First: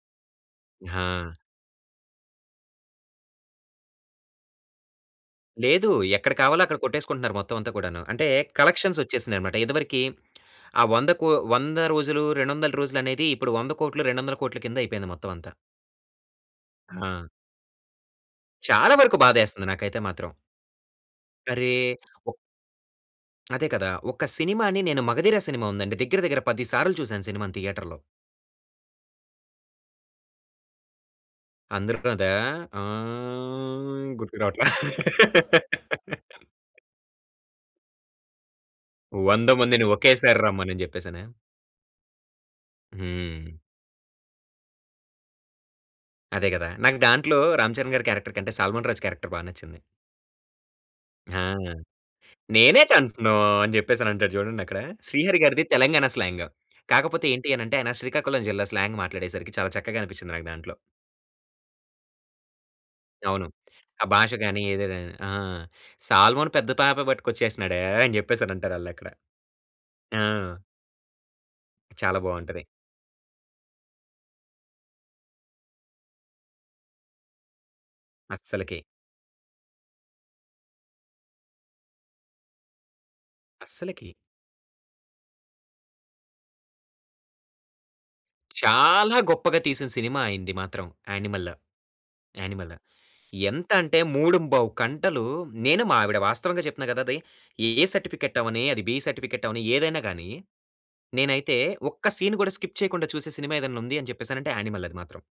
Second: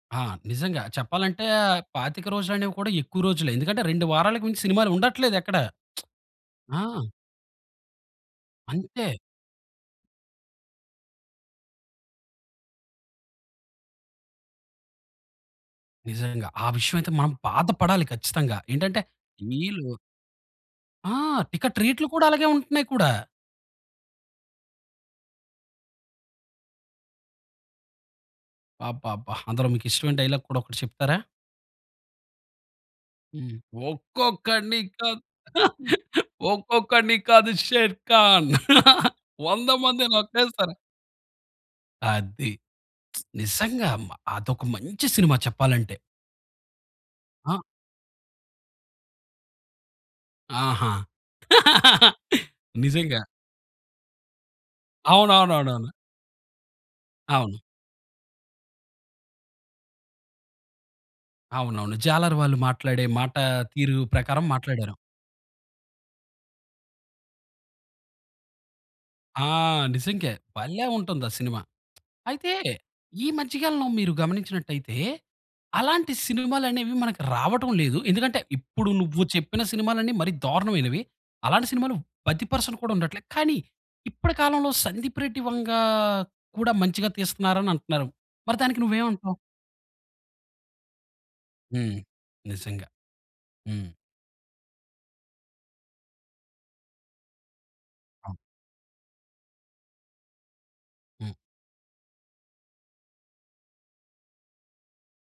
ఆ! నిజంగా ఆ! చెప్పాలంటే 25 రోజులనేవి కూడా ఎక్కువ రోజులె ఎందుకంటే 2 వారాలకు మించి సినిమాలు ఉండట్లేదెక్కడ. లేదు. ఎక్కడ కావాలో అక్కడ ఆ! కొట్టేసుకుంటున్నారు మొత్తమంతా కూడాను. అంటే కలెక్షన్స్ అంతే. వచ్చేసినాయన్నమాట. ఇదివరకి ఆ 100 కో 100 రోజులు 200 రోజులనేది ఇప్పుడు 100,00,00,000 200,00,00,000 కింద అయిపోయింది మొత్తమంతా. నిజంగా. ఆ విషయమయితే ఆ! మనం బాధ పడాలి ఖచ్చితంగా. చాలా ఏంటంటే వరకు బాధేస్తుంది వీళ్ళు నాకైతే మాత్రం. ఆ! అరే! టికెట్ రేట్లు కూడా ఒక్ అలాగే ఉంటున్నాయి కూడా. అదే కదా! ఒక సినిమా‌ని నేను మగధీర సినిమా ఉందండి. దగ్గర దగ్గర పది సార్లు చూసాను సినిమా థియేటర్‌లో. అబ్బబ్బా! అందులో మీకిష్టమైన డైలాగ్ కూడా ఒకటి చెప్తారా? అందరు [unintelligible] హ్మ్. ఆహ్, గుర్తుకు రావట్లే. ఒక్కొక్కడిని కాదు. ఒక్కొక్కడిని కాదు షేర్ఖాన్ 100 వందమందిని ఒకేసారి మందినోకేసారి రమ్మనని చెప్పేసనా? అది. హ్మ్. నిజంగా. అదొక మంచి సినిమా చెప్పాలంటే. అదే కదా! నాకు దాంట్లో ఆ! రామ్ చరణ్ గారి క్యారెక్టర్ కంటే సల్మాన్ రాజ్ క్యారెక్టర్ బా నచ్చింది. ఆహా! ఆ! "నేనేటి నిజంగా. అంటున్నావు" అని చెప్పేసనంటాడు చూడండక్కడ శ్రీహరి గారిది అవునవునవునవును. తెలంగాణ స్లాంగు. కాకపోతే ఏంటి అవును. అనంటే ఆయన శ్రీకాకుళం జిల్లా స్లాంగ్ మాట్లాడేసరికి చాలా చక్కగా అనిపించింది నాకు దాంట్లో. అవునవును. జాలరు వాళ్ళు మాట్లాడే మాట అవును. తీరు ఆ భాష ప్రకారం గాని. మాట్లాడారు. ఏదైనా గాని. ఆ! "సాల్మన్ పెద్ద పాప పట్టుకొచ్చేసినాడే" అని చెప్పేసానంటారాళ్ళక్కడ. ఆ! ఆ! నిజంగా. భలే ఉంటుందా సినిమా. చాలా అయితే బావుంటది. ఈ మధ్య కాలంలో మీరు గమనించినట్టయితే అలాంటి సినిమాలనేవి మనకు రావటం లేదు. ఎందుకంటే అస్సలకి. ఇప్పుడు నువ్వు చెప్పిన సినిమాలన్ని మరి దారుణమైనవి. అలాంటి సినిమాలు 10% కూడా ఉండట్లేదు. కానీ అస్సలకి. ఇప్పటి కాలంలో సందీప్ రెడ్డి వంగ కూడా మంచిగా తీస్తున్నారని అంటున్నారు. మరి దానికి చాలా నువ్వేమంటావు? గొప్పగా తీసిన సినిమాయింది మాత్రం యానిమల్‌. హ్మ్. యానిమల్ నిజంగా. హ్మ్. ఎంతంటే 3:15 కంటలు నేను మా ఆవిడ వాస్తవంగా చెప్తున్నా కదా! అది. ఏ సర్టిఫికేట్ అవ్వని, అది బి సర్టిఫికేట్ అవ్వని ఏదైనా గాని, హ్మ్. నేనైతే ఒక్క సీన్ కూడా స్కిప్ చేయకుండా చూసే సినిమా ఏదైనా ఉంది అని చెప్పేసనంటే యానిమల్ అది మాత్రం.